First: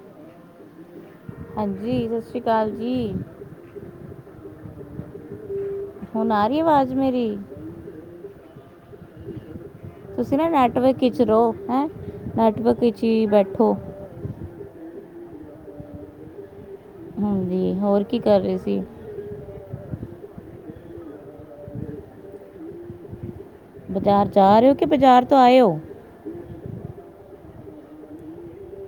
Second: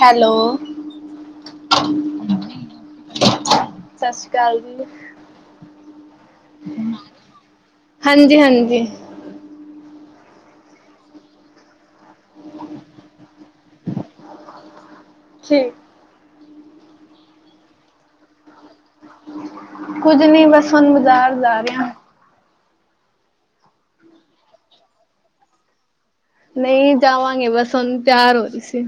Hello ਹਾਂਜੀ ਸਤਿ ਸ਼੍ਰੀ ਅਕਾਲ ਜੀ ਸਤਿ ਸ਼੍ਰੀ ਅਕਾਲ ਜੀ। ਹੁਣ ਆ ਰਹੀ ਆਵਾਜ਼ ਮੇਰੀ ਏ ਤੁਸੀਂ ਨਾ ਨੈਟਵਰਕ ਵਿਚ ਰਹੋ ਹੈਂ ਨੈਟਵਰਕ ਵਿਚ ਹੀ ਬੈਠੋ ਠੀਕ ਹਾਂਜੀ ਹੋਰ ਕੀ ਕਰ ਰਹੇ ਸੀ ਕੁੱਝ ਨਹੀਂ ਬਸ ਹੁਣ ਬਜ਼ਾਰ ਜਾ ਰਹੇ ਆ ਬਜ਼ਾਰ ਜਾ ਰਹੇ ਹੋ ਕੇ ਬਾਜ਼ਾਰ ਤੋਂ ਆਇਓ ਨਹੀਂ ਜਾਵਾਂਗੇ ਬਸ ਹੁਣ ਤਿਆਰ ਹੋ ਰਹੀ ਸੀ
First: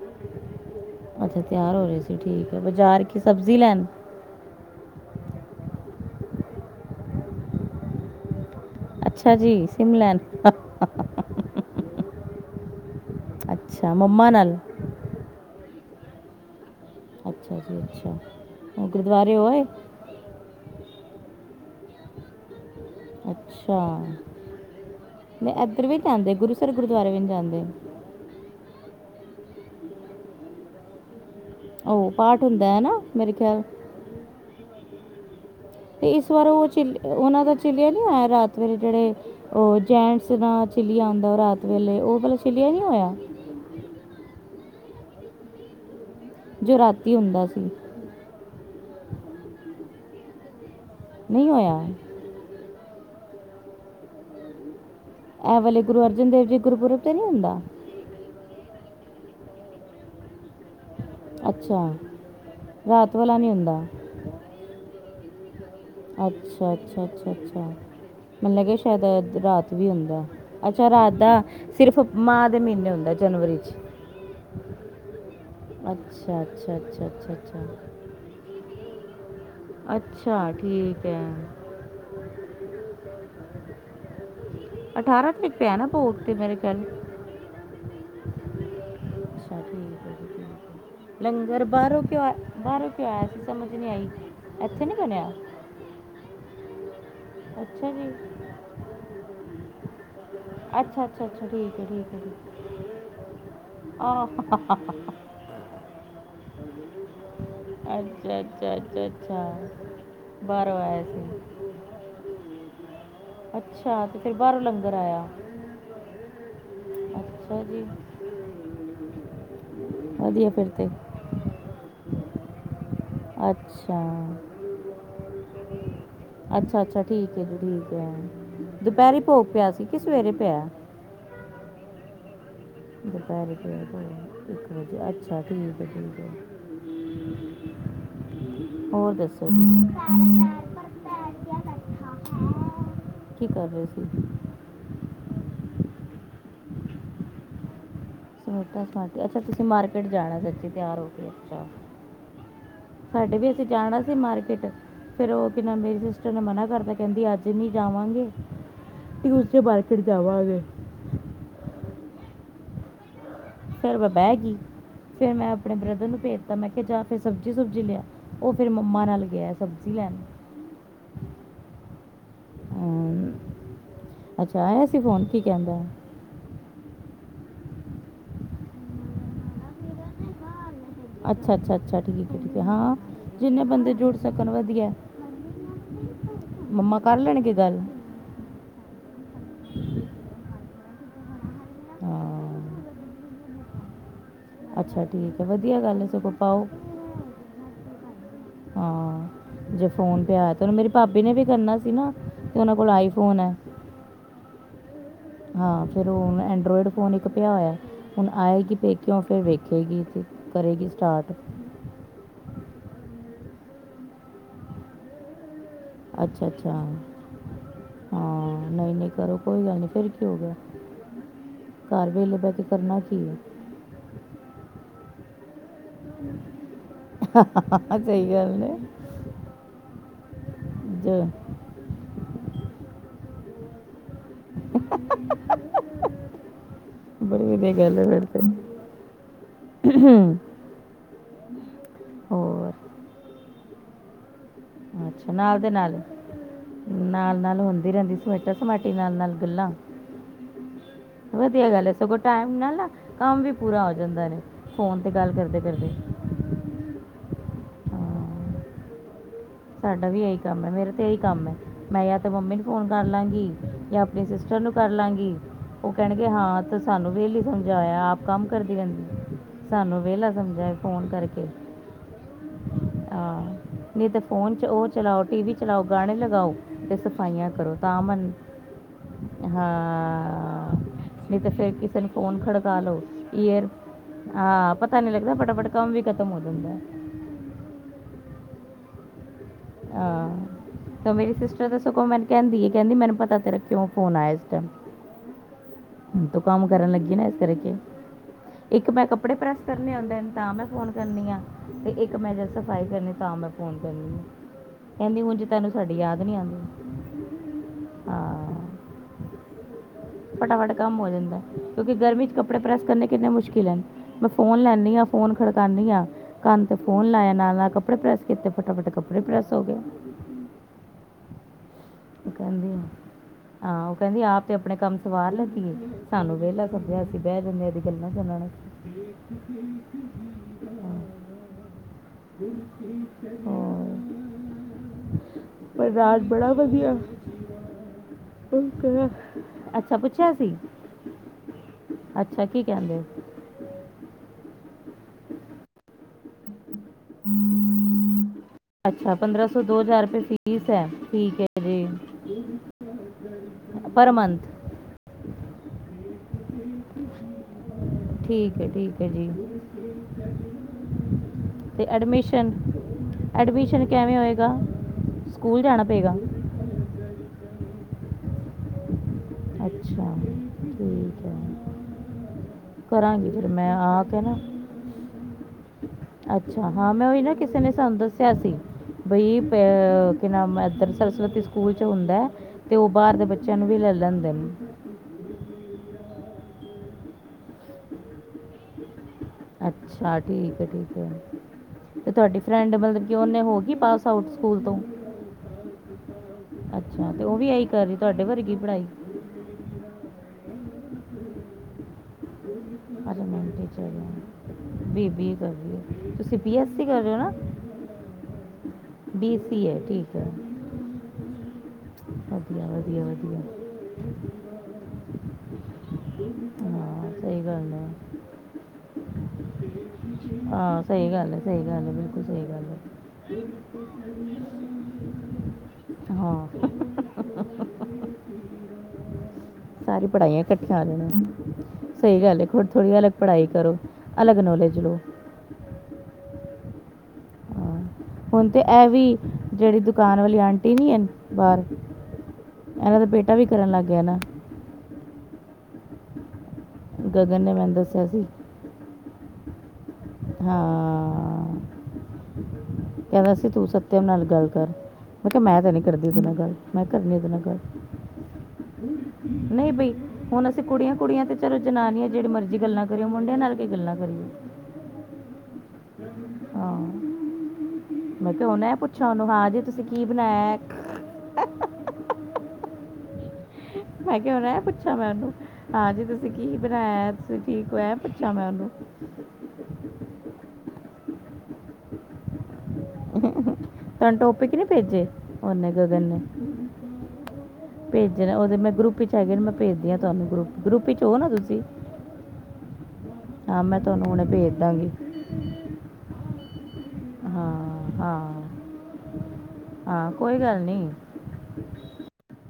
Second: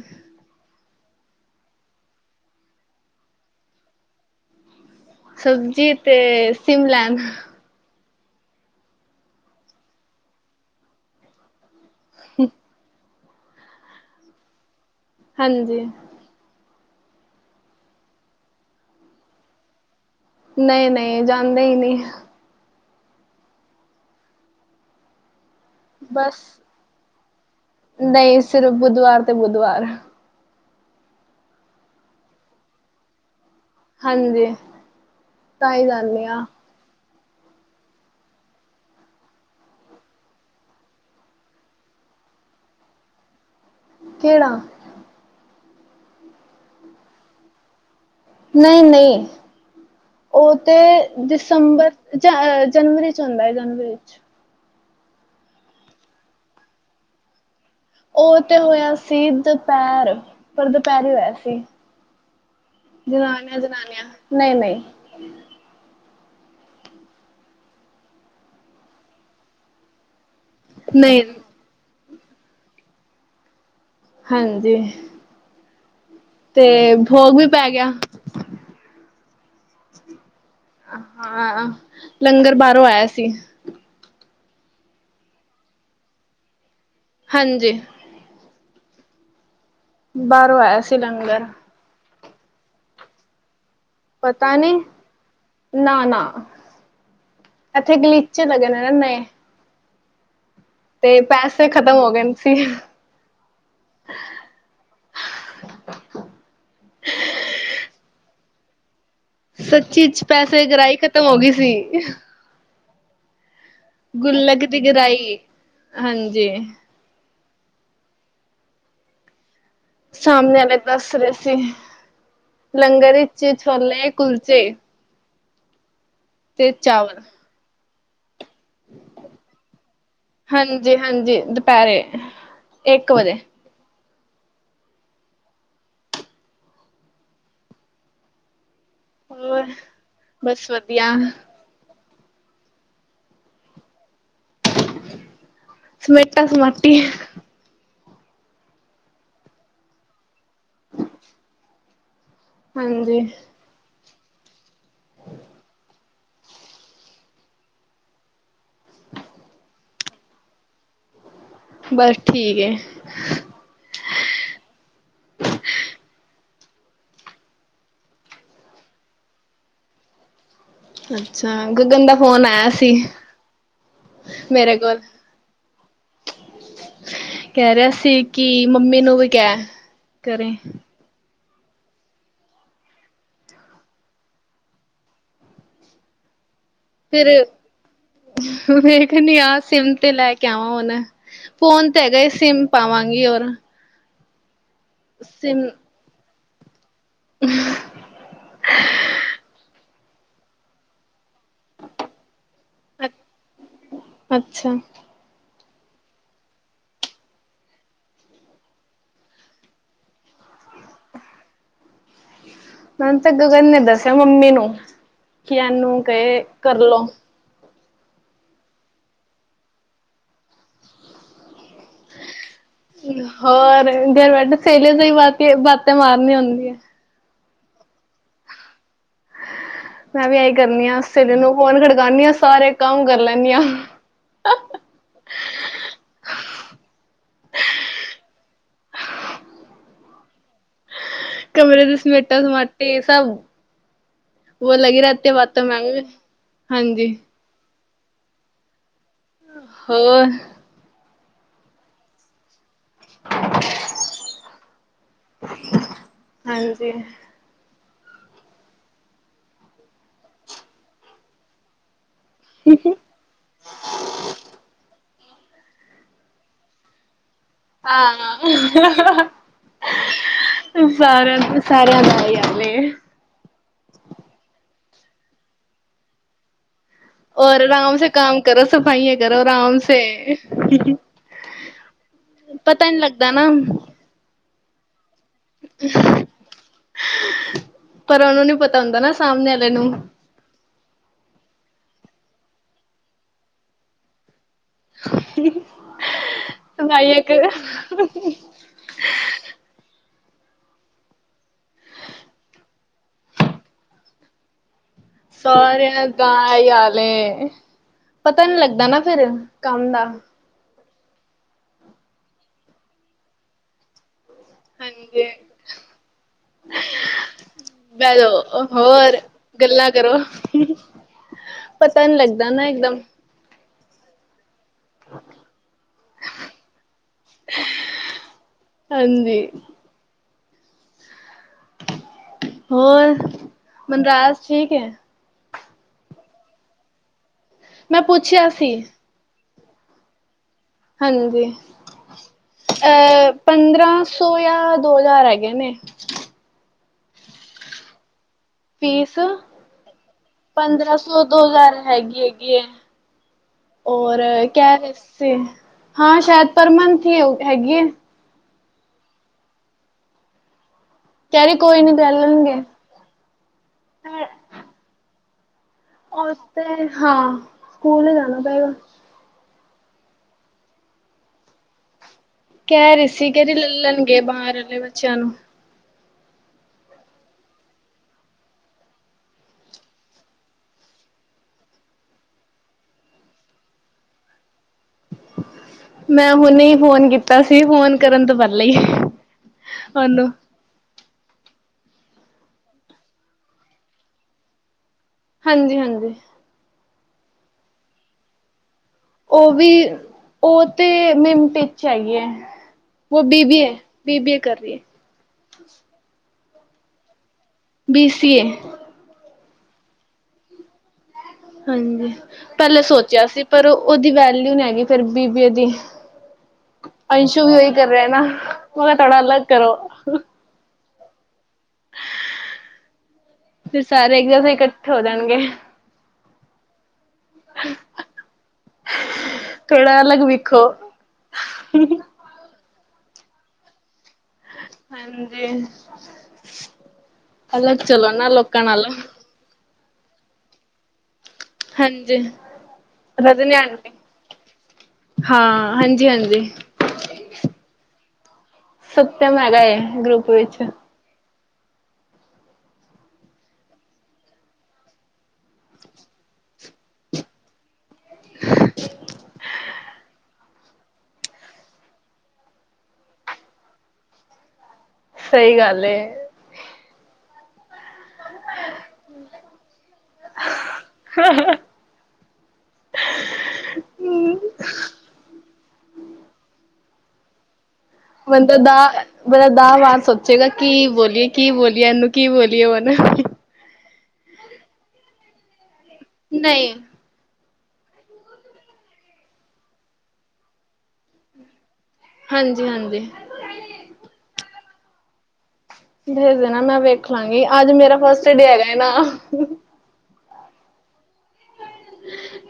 ੱਛ ਤਿਆਰ ਹੋ ਰਹੇ ਸੀ ਠੀਕ ਬਾਜ਼ਾਰ ਕੀ ਸਬਜ਼ੀ ਲੈਣ ਸਬਜੀ ਤੇ ਸਿਮ ਲੈਣ ਅੱਛਾ ਜੀ ਸਿਮ ਲੈਨ ਹਮ ਅੱਛਾ ਮੰਮਾ ਨਾਲ ਹਾਂਜੀ ਅੱਛਾ ਜੀ ਅੱਛਾ ਗੁਰਦੁਆਰੇ ਹੋ ਆਏ ਨਹੀਂ ਨਹੀਂ ਜਾਂਦੇ ਹੀ ਨਹੀਂ ਅੱਛਾ ਇੱਧਰ ਵੀ ਜਾਂਦੇ ਬਸ ਗੁਰੂਸਰ ਗੁਰਦੁਆਰੇ ਜਾਂਦੇ ਨਹੀਂ ਸਿਰਫ਼ ਬੁੱਧਵਾਰ ਤੇ ਬੁੱਧਵਾਰ ਉਹ ਪਾਠ ਹੁੰਦਾ ਹਨਾ ਮੇਰੇ ਖਿਆਲ ਹਾਂਜੀ ਤਾਂ ਹੀ ਤੇ ਜਾਂਦੇ ਇਸ ਆ ਵਾਰ ਉਹ ਚੀਜ਼ ਉਹਨਾਂ ਦਾ ਚਿੱਲਿਆ ਨਹੀਂ ਹੋਇਆ ਰਾਤ ਵੇਲੇ ਜਿਹੜੇ ਉਹ ਜੈਂਟਸ ਨਾਲ ਚਿੱਲਆ ਆਉਂਦਾ ਉਹ ਰਾਤ ਵੇਲੇ ਉਹ ਭਲਾ ਚਿੱਲਿਆ ਨਹੀਂ ਹੋਇਆ ਕਿਹੜਾ ਜੋ ਰਾਤੀ ਹੁੰਦਾ ਸੀ ਨਹੀਂ ਨਹੀਂ ਉਹ ਤੇ ਨਹੀਂ ਹੋਇਆ ਦਸੰਬਰ ਜਾਂ ਜਨਵਰੀ ਚ ਹੁੰਦਾ ਹੈ ਜਨਵਰੀ ਚ ਇਹ ਵਾਲੇ ਗੁਰੂ ਅਰਜਨ ਦੇਵ ਜੀ ਗੁਰਪੁਰਬ ਤੇ ਨਹੀਂ ਹੁੰਦਾ। ਉਹ ਤੇ ਹੋਇਆ ਸੀ ਦੁਪਹਿਰ ਪਰ ਪੈਰੀ ਹੋਇਆ ਸੀ ਅੱਛਾ ਰਾਤ ਵਾਲਾ ਨਹੀਂ ਜਨਾਨੀਆਂ ਹੁੰਦਾ ਜਨਾਨੀਆਂ ਨਹੀਂ ਨਹੀਂ ਅੱਛਾ ਅੱਛਾ ਅੱਛਾ ਅੱਛਾ ਮੈਨੂੰ ਲਗਿਆ ਸ਼ਾਇਦ ਰਾਤ ਵੀ ਹੁੰਦਾ ਅੱਛਾ ਰਾਤ ਨਹੀਂ ਦਾ ਸਿਰਫ ਮਾਂਹ ਦੇ ਮਹੀਨੇ ਹੁੰਦਾ ਜਨਵਰੀ 'ਚ ਹਾਂਜੀ ਅੱਛਾ ਤੇ ਅੱਛਾ ਅੱਛਾ ਅੱਛਾ ਭੋਗ ਵੀ ਪੈ ਗਿਆ ਅੱਛ ਹਾਂ ਲੰਗਰ ਬਾਰੋਂ ਆਇਆ ਸੀ। ਅਠਾਰਾਂ ਤਰੀਕ ਪਿਆ ਨਾ ਭੋਗ ਤੇ ਮੇਰੇ ਖਿਆਲ ਹਾਂਜੀ। ਅੱਛਾ ਬਾਹਰੋਂ ਆਇਆ ਸੀ ਲੰਗਰ ਬਾਰੋਂ ਕਿਊ ਬਾਹਰੋਂ ਕਿਊ ਆਇਆ ਸੀ ਸਮਝ ਨਹੀਂ ਆਈ ਪਤਾ ਨੀ ਇੱਥੇ ਨਹੀਂ ਬਣਿਆ ਨਾ-ਨਾ ਅੱਛਾ ਇੱਥੇ ਜੀ ਗਲੀਚੇ ਲੱਗਣੇ ਨਾ ਨਏ। ਤੇ ਅੱਛਾ-ਅੱਛਾ ਅੱਛਾ ਪੈਸੇ ਠੀਕ ਏ ਖਤਮ ਹੋ ਠੀਕ ਏ ਗਏ ਸੀ [unintelligible] [unintelligible] ਸੱਚੀ ਚ ਪੈਸੇ ਗਰਾਈ ਖਤਮ ਹੋ ਗੀ ਸੀ। ਅੱਛਾ ਤੇ ਫਿਰ ਬਾਹਰੋਂ ਗੁਲਕ ਦੀ ਲੰਗਰ ਆਇਆ ਗਰਾਈ ਹਾਂਜੀ [unintelligible] ਵਧੀਆ ਸਾਮਣੇ ਫਿਰ ਆਲੇ ਤੇ ਦੱਸ ਰੇ ਸੀ ਲੰ ਗਰ ਵਿੱਚ ਅੱਛਾ ਛੋਲੇ ਕੁਲਚੇ। ਤੇ ਅੱਛਾ-ਅੱਛਾ ਚਾਵਲ ਠੀਕ ਏ ਜੀ ਠੀਕ [unintelligible] ਦੁਪਹਿਰੇ ਭੋਗ ਪਿਆ ਸੀ ਕਿ ਸਵੇਰੇ ਪਿਆ ਹਾਂਜੀ-ਹਾਂਜੀ ਦੁਪਹਿਰੇ ਇੱਕ ਦੁੱ ਧ ਵਜੇ ਪੈਰੇ ਇੱਕ ਵਜੇ ਅੱਛਾ ਠੀਕ ਐ ਠੀਕ ਐ ਹੋਰ ਦੱਸੋ ਬਸ ਵਧੀਆ ਕੀ ਕਰ ਰੇ ਸੀ ਸਮੇਟਾ ਸਮਾਟੀ। ਸਮੇਟ ਸਮਾਟੀ ਅੱਛਾ ਤੁਸੀਂ ਮਾਰਕੀਟ ਜਾਣਾ ਸੱਚੀ ਤਿਆਰ ਹੋ ਕੇ ਅੱਛਾ ਹਾਂਜੀ ਸਾਡੇ ਵੀ ਅਸੀਂ ਜਾਣਾ ਵੀ ਮਾਰਕੀਟ ਫਿਰ ਓ ਕੀ ਨਾਮ ਮੇਰੀ ਸਿਸਟਰ ਨੇ ਮਨਾ ਕਰਤਾ ਕੈਂਦੀ ਅੱਜ ਨੀ ਜਾਵਾਂਗੇ ਟੀਉਸਡੇ ਮਾਰਕਿਟ ਜਾਵਾਂਗੇ। ਬਸ ਠੀਕ ਏ ਫਿਰ ਮੈਂ ਬੈਗੀ ਫੇਰ ਮੈਂ ਆਪਣੇ ਬ੍ਰਦਰ ਨੂੰ ਭੇਜਤਾ ਮੈਂ ਕਿਆ ਜਾ ਫਿਰ ਸਬਜ਼ੀ ਸੁਬਜੀ ਲਿਆ ਓ ਫਿਰ ਮੰਮਾ ਨਾਲ ਗਿਆ ਐ ਸਬਜ਼ੀ ਲੈਣ। ਅੱਛਾ ਗਗਨ ਦਾ ਫੋਨ ਆਇਆ ਸੀ ਅਮ, ਅੱਛਾ ਮੇਰੇ ਆਇਆ ਸੀ ਕੋਲ। ਫੋਨ ਕੀ ਕਹਿੰਦਾ ਕੈ ਰਿਆ ਸੀ ਕੀ ਮੰਮੀ ਨੂੰ ਵੀ ਕੈ ਕਰੇ ਅੱਛਾ-ਅੱਛਾ-ਅੱਛਾ ਠੀਕ ਐ ਠੀਕ ਐ ਹਾਂ ਜਿੰਨੇ ਬੰਦੇ ਜੁੜ ਸਕਣ ਵਧੀਆ। ਮੰਮਾ ਕਰ ਫਿਰ ਲੈਣਗੇ ਗੱਲ ਵੇਖਨੀ ਆ ਸਿਮ ਤੇ ਲੈ ਕੇ ਆਵਾਂ ਹੁਨ ਫੋਨ ਤੇ ਹੈਗਾ ਏ ਸਿਮ ਹਾਂ ਪਾਵਾਂਗੀ ਹੋਰ। ਅੱਛਾ ਠੀਕ ਹੈ, ਵਧੀਆ ਗੱਲ ਹੈ ਸਗੋਂ। ਪਾਓ। ਹ [unintelligible] ਹਾਂ ਜੇ ਫੋਨ ਤੇ ਆਯਾ ਤੋਣੇ ਮੇਰੀ ਭਾਬੀ ਨੇ ਵੀ ਕਰਨਾ ਸੀ ਨਾ। ਤੇ ਔਨਾਂ ਕੋਲ ਆਈਫੋਨ ਹੈ। ਅੱਛਾ ਹਾਂ, ਫਿਰ ਔ ਐਂਡਰੋਇਡ ਫੋਨ ਇੱਕ ਪਿਆ ਹੋਯੈ, ਹੁਣ ਆਏਗੀ ਪੇਕਓ ਫਿਰ ਵੇਖੇਗੀ ਕਰੇਗੀ ਸਟਾਰਟ। ਮੈਨ ਤੇ ਗਗਨ ਨੇ ਦੱਸਿਆ ਮੰਮੀ ਨੂੰ। ਕਿ ਐਨੂੰ ਕਏ ਅੱਛਾ ਅੱਛਾ ਕਰਲੋ। ਹਾਂ, ਨਹੀਂ ਨਹੀਂ ਕਰੋ ਕੋਈ ਗੱਲ ਨੀ ਫੇਰ ਕਿ ਹੋ ਗਿਆ ਘਰ ਵੇਲੇ ਬੈ ਕੇ ਕਰਨਾ ਕੀ ਹੈ ਹੋਰ ਦੇਲ ਵਡੇ ਸੇਲੇ ਸੇ ਵੱਧ ਤੇ ਬੱਤ ਤੇ ਮਾਰਨੀ ਹੋੰਦੀ ਏ। ਸਹੀ ਗੱਲ ਨੇ। ਮੈਂ ਵੀ ਐਹੀ ਕਰਨੀ ਆ ਜ ਸੇਲੀ ਨੂੰ ਫੋਨ ਖੜਕਾਣੀ ਆਂ। ਸਾਰੇ ਕੰਮ ਕਰ ਲੈਂਣੀ ਆਂ। ਬੜੀ ਵਧੀਆ ਗੱਲ ਏ, ਫੇਰ ਤੇ। ਉਹੂੰ। ਕਮਰੇ ਦੇ ਸਮੇਟਾ ਸਮਾਟੇ ਸਭ ਵੋ ਲੱਗੀ ਰੈ ਤੀ ਅੱਛਾ ਐ ਨਾਲ ਵਾਤੋ ਦੇ ਮੇ, ਮੈਂ ਵੀ ਹਾਂਜੀ। ਦੀ ਰੈੰਦੀ ਸਮੇਟਾ ਸਮਾਟ ਹੋਰ? ਵਧੀਆ ਗੱਲ ਐ, ਸਗੋਂ ਟੈਮ ਨਾਲ ਨਾ ਕੰਮ ਵੀ ਪੂਰਾ ਹੋ ਜਾਂਦਾ ਨੇ, ਫੋਨ ਤੇ ਗੱਲ ਕਰਦੇ ਕਰਦੇ। ਹਾਂਜੀ ਹਾਂ ਸਾਡਾ ਵੀ ਏਹੀ ਕੰਮ ਹੈ, ਮੇਰੇ ਤੇ ਏਹੀ ਕੰਮ ਐ। ਮੈਂ ਯਾ ਤੇ ਮੰਮੀ ਨੂੰ ਫੋਨ ਕਰ ਲਾਂਗੀ, ਯਾ ਅਪਣੀ ਸਿਸਟਰ ਨੂੰ ਕਰ ਲਾਂਗੀ। ਔ ਕੈਣਗੇ ਹਾਂ ਤੇ ਸਾਨੂੰ ਵੇਲੀ ਸਮਝਿਆ ਹੋਯੈ, ਆਪ ਕੰਮ ਹਾਂ ਕਰਦੀ ਰੈੰਦੀ, ਸਾਨੂੰ ਵੇਲਾ ਸਮਝਿਆ ਹੋਯੈ ਫੋਨ ਕਰਕੇ, ਸਾਰਿਆਂ ਸਾਰਿਆਂ ਦਾ ਹੀ ਹਾਲ ਏ। ਆਹ ਨਹੀਂ ਤੇ ਤੇ ਓਹ ਚਲਾਓ, ਟੀ ਵੀ ਚਲਾਓ, ਗਾਣੇ ਲਗਾਓ। ਤੇ ਸਫਾਈਆਂ ਔਰ ਕਰੋ ਆਰਾਮ ਤਾਂ ਸੇ ਕੰਮ ਕਰੋ ਸਫਾਈਆਂ ਕਰੋ ਆਰਾਮ ਸੇ ਮਨ--ਹਾਂ ਨਹੀਂ ਤੇ ਫੇਰ ਕਿਸੇ ਨੂੰ ਫੋਨ ਖੜਕਾ ਪਤਾ ਨੀ ਲੋ, ਲੱਗਦਾ ਨਾ। ਈਅਰ ਆਪ ਪਤਾ ਨੀ ਲੱਗਦਾ ਫਟਾਫਟ ਕੰਮ ਵੀ ਖ਼ਤਮ ਹੋ ਜਾਂਦੈ। ਤਾ ਹੋੰਦੈ ਨਾ ਸਾਹਮਣੇ ਅਲ ਆਹ ਤਾ ਮੇਰੀ ਸਿਸਟਰ ਤੇ ਸਗੋ ਮੈਨ ਕਹਿੰਦੀ ਹੈ ਕਹਿੰਦੀ ਮੈਨੂੰ ਪਤਾ ਤੇਰਾ ਕਿਉਂ ਫੋਨ ਆਇਆ ਸੀ। ਤੂੰ ਕੰਮ ਕਰਨ ਲੱਗੀ ਸਫਾਈਆਂ ਨਾ ਇਸ ਕਰ ਕਰਕੇ ਇੱਕ ਮੈਂ ਕੱਪੜੇ ਪ੍ਰੈਸ ਕਰਨੇ ਹੁਂਦੇ ਨ ਤਾਂ ਮੈਂ ਫੋਨ ਕਰਨੀ ਆ, ਤੇ ਇੱਕ ਮੈਂ ਜਦ ਸਫਾਈ ਕਰਨੀ ਤਾਂ ਮੈਂ ਫੋਨ ਕਰਨੀ ਆਂ ਸਾਰਿਆਂ ਦਾ ਏਹੀ ਆਉਂਦੀ ਹਾਲ ਐ, ਪਤਾ ਨਹੀ ਹਾਂ ਲੱਗਦਾ ਨਾ ਫਿਰ ਕੰਮ ਦਾ ਫਟਾਫਟ ਕੰਮ ਹੋ ਜਾਂਦਾ ਕਿਉਂਕਿ ਗਰਮੀ ਚ ਕਪੜੇ ਪ੍ਰੈਸ ਕਰਨੇ ਕਿੰਨੇ ਮੁਸ਼ਕਿਲ ਐ ਫੋਨ ਲੈਂਦੀ ਹਾਂ ਹਾਂਜੀ ਫੋਨ ਖੜਕਾਉਂਦੀ ਹਾਂ ਕੰਨ ਤੇ ਫੋਨ ਲਾਇਆ ਨਾਲ- ਨਾਲ ਕੱਪੜੇ ਪ੍ਰੈਸ ਬੈਜੋ ਕੀਤੇ ਫਟਾ ਫਟ ਕੱਪੜੇ ਹੋਰ ਪ੍ਰੈਸ ਹੋ ਗਏ ਗੱਲਾਂ ਕਰੋ ਪਤਾ ਨਹੀ ਲੱਗਦਾ ਨਾ ਇੱਕਦਮ ਕੈਹਿੰਦੀ ਆਪ ਤੇ ਆਪਣੇ ਕੰਮ ਸਵਾਰ ਲੈਂਦੀਏ ਸਾਨੂੰ ਵਿਹਲਾ ਸਮਝੀਆ ਅਸੀਂ ਬਹਿ ਜਾਂਦੇ ਹਾਂ ਇਹਦੀ ਗੱਲਾਂ ਸੁ ਹਾਂਜੀ [inaudible] ਰਾਜ ਠੀਕ ਹੈ। ਰਾਜ ਬੜਾ ਵਧੀਆ । ਮੈਂ ਪੁੱਛਿਆ ਸੀ। ਅੱਛਾ ਪੁੱਛਿਆ ਸੀ। ਹਾਂਜੀ ਅੱਛਾ ਕੀ ਕਹਿੰਦੇ ਅਹ ਪੰਦਰਾਂ ਸੌ ਜਾਂ ਦੋ ਹਜ਼ਾਰ ਹੈਗੇ ਨੇ ਫੀਸ ਅੱਛਾ ਰੁਪਏ ਫੀਸ ਹੈ ਪੰਦਰਾਂ ਸੌ ਦੋ ਠੀਕ ਹੈ ਹਜ਼ਾਰ ਜੀ ਹੈਗੀ ਹੈਗੀ ਹੈ। ਪਰ ਔਰ ਮੰਥ ਕਹਿ ਰਹੇ ਸੀ ਹਾਂ ਸ਼ਾਇਦ ਪਰ ਮੰਥ ਹੀ ਹੈਗੀ ਹੈ। ਠੀਕ ਹੈ। ਜੀ ਕਹਿ ਰਹੀ ਕੋਈ ਤੇ ਨੀ ਲੈ ਐਡਮਿਸ਼ਨ- ਲੈਣਗੇ ਐਡਮਿਸ਼ਨ ਕਿਵੇਂ ਹੋਏਗਾ। ਸਕੂਲ ਜਾਣਾ ਪਏਗਾ ਉਤੇ ਹਾਂ ਸਕੂਲ ਹੀ ਜਾਣਾ ਪਏਗਾ। ਅੱਛਾ ਠੀਕ ਹੈ। ਕਹਿ ਰਹੀ ਸੀ ਕਰਾਂਗੀ ਫਿਰ ਕਿਹਦੀ ਲੈ ਮੈਂ ਆ ਲੈਣਗੇ ਕੇ ਨਾ ਬਾਹਰ ਵਾਲੇ ਬੱਚਿਆਂ ਨੂੰ ਅੱਛਾ ਹਾਂ ਮੈਂ ਉਹੀ ਨਾ ਕਿਸੇ ਨੇ ਦੱਸਿਆ ਸੀ ਬਈ ਸਰਸਵਤੀ ਸਕੂਲ ਚ ਹੁੰਦਾ, ਤੇ ਉਹ ਬਾਹਰ ਦੇ ਬੱਚਿਆਂ ਨੂੰ ਵੀ ਲੈ ਲੈਂਦੇ ਨੇ ਮੈਂ ਹੁਨੇ ਹੀ ਫੋਨ ਕੀਤਾ ਸੀ ਫੋਨ ਕਰਨ ਤੋਂ ਪਹਿਲਾਂ ਹੀ ਅੱਛਾ ਉਹਨੂੰ। ਠੀਕ ਹੈ। ਠੀਕ ਹੈ। ਤੁਹਾਡੀ ਫਰੈਂਡ ਮਤਲਬ ਕਿ ਉਹਨੇ ਹੋ ਗਈ ਪਾਸ ਆਊਟ ਸਕੂਲ ਤੋਂ ਹਾਂਜੀ -ਹਾਂਜੀ। ਅੱਛਾ ਤੇ ਉਹ ਵੀ ਆਹੀ ਕਰ ਰਹੀ ਤੁਹਾਡੇ ਵਰਗੀ ਪੜ੍ਹਾਈ ਉਹ ਵੀ ਉਹ ਤੇ ਮੈਮ ਹੈਗੀ ਹੈ। ਹ ਉਹ ਬੀ ਬੀ ਏ ਮਿੰਚ ਬੀ ਬੀ ਏ ਕਰ ਰਹੀ ਹੈ ਬੀਬੀ ਏ ਕਰੀ ਏ ਤੁਸੀ ਬੀ ਐਸ ਸੀ ਕਰ ਰਹੇ ਹੋ ਨਾ। B CA B C A ਹੈ। ਠੀਕ ਹੈ। ਹਾਂਜੀ ਵਧੀਆ ਪਹਿਲੇ ਵਧੀਆ ਸੋਚਿਆ ਵਧੀਆ ਸੀ ਪਰ ਉਹਦੀ ਵੈਲਿਊ ਨਹੀ ਹੈਗੀ ਫਿਰ ਬੀ ਬੀ ਏ ਦੀ ਹਾਂ ਸਹੀ ਅੰਸ਼ੂ ਵੀ ਉਹੀ ਗੱਲ ਹੈ ਕਰ ਰਿਹਾ ਨਾ ਕਿਹਾ ਥੋੜ੍ਹਾ ਅਲੱਗ ਕਰੋ। ਹਾਂ ਸਹੀ ਗੱਲ ਹੈ। ਸਹੀ ਗੱਲ ਹੈ, ਬਿਲਕੁਲ ਸਹੀ ਗੱਲ ਹੈ। ਫਿਰ ਸਾਰੇ ਇੱਕ ਜੈਸੇ ਇਕੱਠੇ ਹੋ ਜਾਣਗੇ ਹਾਂ। ਥੋੜਾ ਸਾਰੀ ਅਲੱਗ ਪੜ੍ਹਾਈਆਂ ਵਿਖੋ। ਇਕੱਠੀਆਂ ਆ ਜਾਣਗੀਆਂ, ਸਹੀ ਗੱਲ ਏ। ਥੋੜ੍ਹੀ ਅਲਗ ਪੜ੍ਹਾਈ ਕਰੋ। ਅਲੱਗ ਨੌਲੇਜ ਲਓ ਹਾਂਜੀ। ਹਾਂ ਅਲਗ ਚਲੋ ਉਹਨਾ ਹੁਣ ਤੇ ਲੋਕਾਂ ਇਹ ਨਾਲੋਂ। ਵੀ ਜਿਹੜੀ ਦੁਕਾਨ ਵਾਲੀ ਆਂਟੀ ਨੀ ਇਹਨ ਹਾਂਜੀ, ਵੀ ਰਜਨੀ ਕਰਨ ਲੱਗ ਆਂਟੀ, ਗਿਆ ਨਾ ਹਾਂ। ਹਾਂਜੀ-ਹਾਂਜੀ। ਗਗਨ ਨੇ ਮੈਨੂੰ ਦੱਸਿਆ ਸੀ। ਸਤਿਅਮ ਹੈਗਾ ਏ। ਗਰੁੱਪ ਵਿੱਚ ਹਾਂ। ਕਹਿੰਦਾ ਸੀ ਤੂੰ ਸਤਿਅਮ ਨਾਲ ਗੱਲ ਕਰ, ਮੈਂ ਕਿਹਾ ਮੈਂ ਤਾਂ ਨਹੀਂ ਕਰਦੀ ਉਹਦੇ ਨਾਲ ਗੱਲ, ਮੈਂ ਕਰਨੀ ਉਹਦੇ ਨਾਲ ਗੱਲ। ਨਹੀਂ ਬਈ। ਹੁਣ ਅਸੀਂ ਕੁੜੀਆਂ-ਕੁੜੀਆਂ ਤੇ ਚਲੋ ਜਨਾਨੀਆਂ ਜਿਹੜੀ ਮਰਜ਼ੀ ਗੱਲਾਂ ਕਰੀਓ। ਮੁੰਡਿਆਂ ਨਾਲ ਕੀ ਗੱਲਾਂ ਕਰੀਏ। ਸਹੀ ਗੱਲ ਏ। ਹਾਂ ਮੈਂ ਕਿਹਾ ਹੁਨ ਇਹ ਪੁੱਛਾਂ ਉਹਨੂੰ, ਹਾਂ ਜੀ ਤੁਸੀਂ ਕੀ ਬਣਾਇਆ? ਮੈਂ ਕਿਹਾ ਹੁਨ ਇਹ ਪੁੱਛਿਆ ਮੈਂ ਉਹਨੂੰ। ਹਾਂਜੀ, ਤੁਸੀਂ ਕੀ ਬਣਾਇਆ, ਤੁਸੀਂ ਠੀਕ। ਹੋ ਐ ਪੁੱਛਾਂ ਮੈਂ ਬੰਦਾ ਉਹਨੂੰ ਦ ਬੰਦਾ ਦਾ ਵਾਰ ਸੋਚੇਗਾ। ਕੀ ਬੋਲੀਏ, ਕੀ ਬੋਲੀਏ ਇਹਨੂੰ ਕੀ ਬੋਲੀਏ ਹੁਣ। ਤੁਹਾਨੂੰ ਟੋਪਿਕ ਨੀ ਭੇਜੇ ਉਹਨੇ। ਗਗਨ ਨੇ। ਨਹੀਂ ਭੇਜਣਾ ਉਹਦੇ ਮੈਂ ਗਰੁੱਪ ਚ ਹੈਗੇ, ਮੈਂ ਭੇਜਦੀ ਹਾਂ ਤੁਹਾਨੂੰ ਗਰੁੱਪ ਗਰੁੱਪ ਚ ਹੋ ਨਾ ਤੁਸੀਂ। ਹਾਂਜੀ ਹਾਂਜੀ ਹਾਂ ਮੈਂ ਤੁਹਾਨੂੰ ਹੁਣੇ ਭੇਜ ਹਾ ਜੀ ਭੇਜ ਦੇਣਾ, ਮੈਂ ਵੇਖ ਲਾਂਗੀ ਅੱਜ ਮੇਰਾ ਫਸਟ ਹਾਂ ਡੇ ਹੈਗਾ [unintelligible] ਹਾਂ ਕੋਈ ਗੱਲ ਨੀ।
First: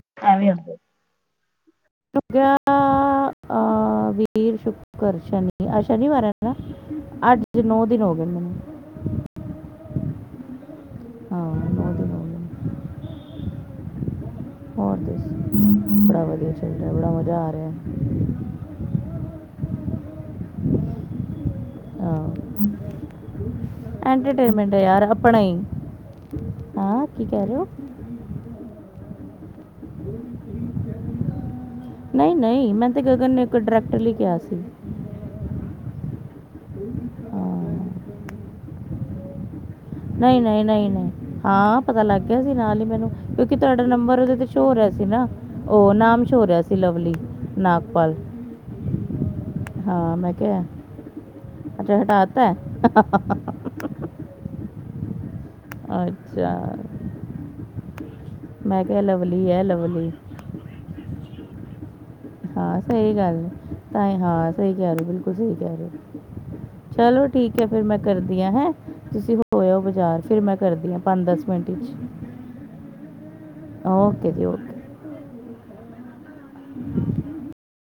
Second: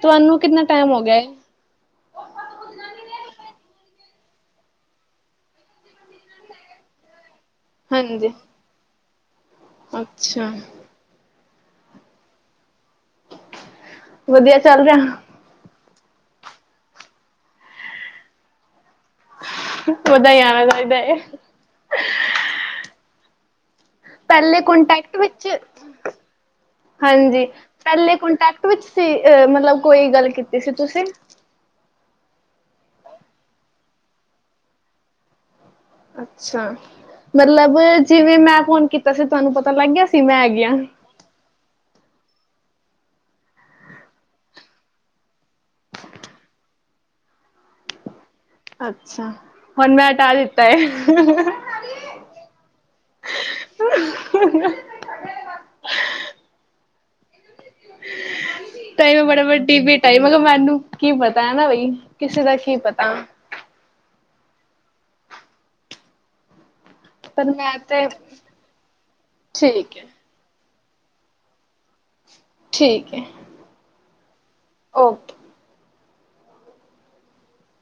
ਤੁਹਾਨੂੰ ਕਿਤਨਾ ਹੁੰਦਾ ਟਾਈਮ ਹੋ ਗਿਆ। ਗਿਆ ਅਹ, ਵੀਰ ਸ਼ੁੱਕਰ ਸ਼ਨੀ ਆਜ ਸ਼ਨੀਵਾਰ ਹੈ ਨਾ ਆਜ ਅੱਜ ਨੌ ਦਿਨ ਹੋ ਗਏ ਹਾਂਜੀ ਮੈਨੂੰ। ਅੱਛਾ ਹਾਂ ਗ਼ਲਤ ਗੱਲ ਹੈ ਵਧੀਆ ਚੱਲ ਰਿਹਾ ਮੇਰਾ ਵਦੀਆ [unintelligible] ਬੜਾ ਮਜ਼ਾ ਆ ਰਿਹਾ ਪਤਾ ਹੀ ਆਣਾ ਚਾਹੀਦਾ ਹੈ ਹਾਂ [unintelligible] ਪਹਿਲੇ ਐਂਟਰਟੇਨਮੈਂਟ ਹੈ ਯਾਰ ਕੋਂਟੈਕਟ ਆਪਣਾ ਵਿਚ ਹੀ ਹਾਂ ਕੀ ਹਾਂਜੀ ਕਹਿ ਰਹੇ ਹੋ ਪਹਿਲੇ ਕੋਂਟੈਕਟ ਵਿਚ ਸੀ ਮਤਲਬ ਕੋਈ ਗੱਲ ਕੀਤੀ ਸੀ ਤੁਸੀਂ ਨਹੀਂ ਨਹੀਂ ਮੈਂ ਤੇ ਗਗਨ ਨੇ ਇੱਕ ਡਰੈਕਟਰ ਲਈ ਕਿਹਾ ਸੀ ਅੱਛਾ ਅੱਛਾ ਮਤਲਬ ਹਾਂ ਜਿਵੇਂ ਮੈਂ ਫੋਨ ਕੀਤਾ ਤੁਹਾਨੂੰ ਪਤਾ ਲੱਗ ਗਿਆ ਸੀ ਨਹੀਂ ਮੈਂ ਹੈਗੀ ਨਹੀਂ ਆ ਨਹੀਂ ਨਹੀਂ ਹਾਂ ਪਤਾ ਲੱਗ ਗਿਆ ਨਾਲ ਹੀ ਮੈਨੂੰ ਕਿਉਂਕਿ ਤੁਹਾਡਾ ਨੰਬਰ ਉਹਦੇ ਤੇ ਛੋ ਰਿਹਾ ਸੀ ਨਾ ਉਹ ਨਾਮ ਛੋ ਹੋ ਰਿਹਾ ਸੀ ਲਵਲੀ ਨਾਗਪਾਲ ਅੱਛਾ ਹੁਣ ਮੈ ਹਾਂ ਟਆ ਮੈਂ ਕਿਹਾ ਦਿੱਤਾ ਹੈ ੇ ਅੱਛਾ ਹਟਾਤਾ ਹੈ? [unintelligible] ਅੱਛਾ ਮੈਂ ਕਿਹਾ ਤਾਂਵੇੈਂ ਬੜਾ ਲਵਲੀ ਹੈ ਵੱਡੀ ਭੇਟਾ ਲਵਲੀ ਮੈਂ ਕਿਹਾ ਮੈਨੂੰ ਕੀ ਪਤਾ ਹੈ ਨਾ ਬਾਈ ਹਾਂ ਸਹੀ ਗੱਲ ਤਾਂਹੀ ਹਾਂ ਸਹੀ ਕਹਿ ਰਹੇ ਹੋ ਬਿਲਕੁਲ ਸਹੀ ਕਹਿ ਰਹੇ ਹੋ ਚਲੋ ਪਰ ਠੀਕ ਹੈ ਫਿਰ ਮੈਂ ਤੇ ਕਰਦੀ ਹਾਂ ਹੈਂ ਤੁਸੀਂ ਹੋ ਹੋ ਠੀਕ ਹੈ ਬਾਜ਼ਾਰ ਫਿਰ ਮੈਂ ਕਰਦੀਆਂ ਪੰਜ ਦਸ ਮਿੰਟ 'ਚ ਠੀਕ ਹੈ ਓਕੇ ਓਕੇ [unintelligible]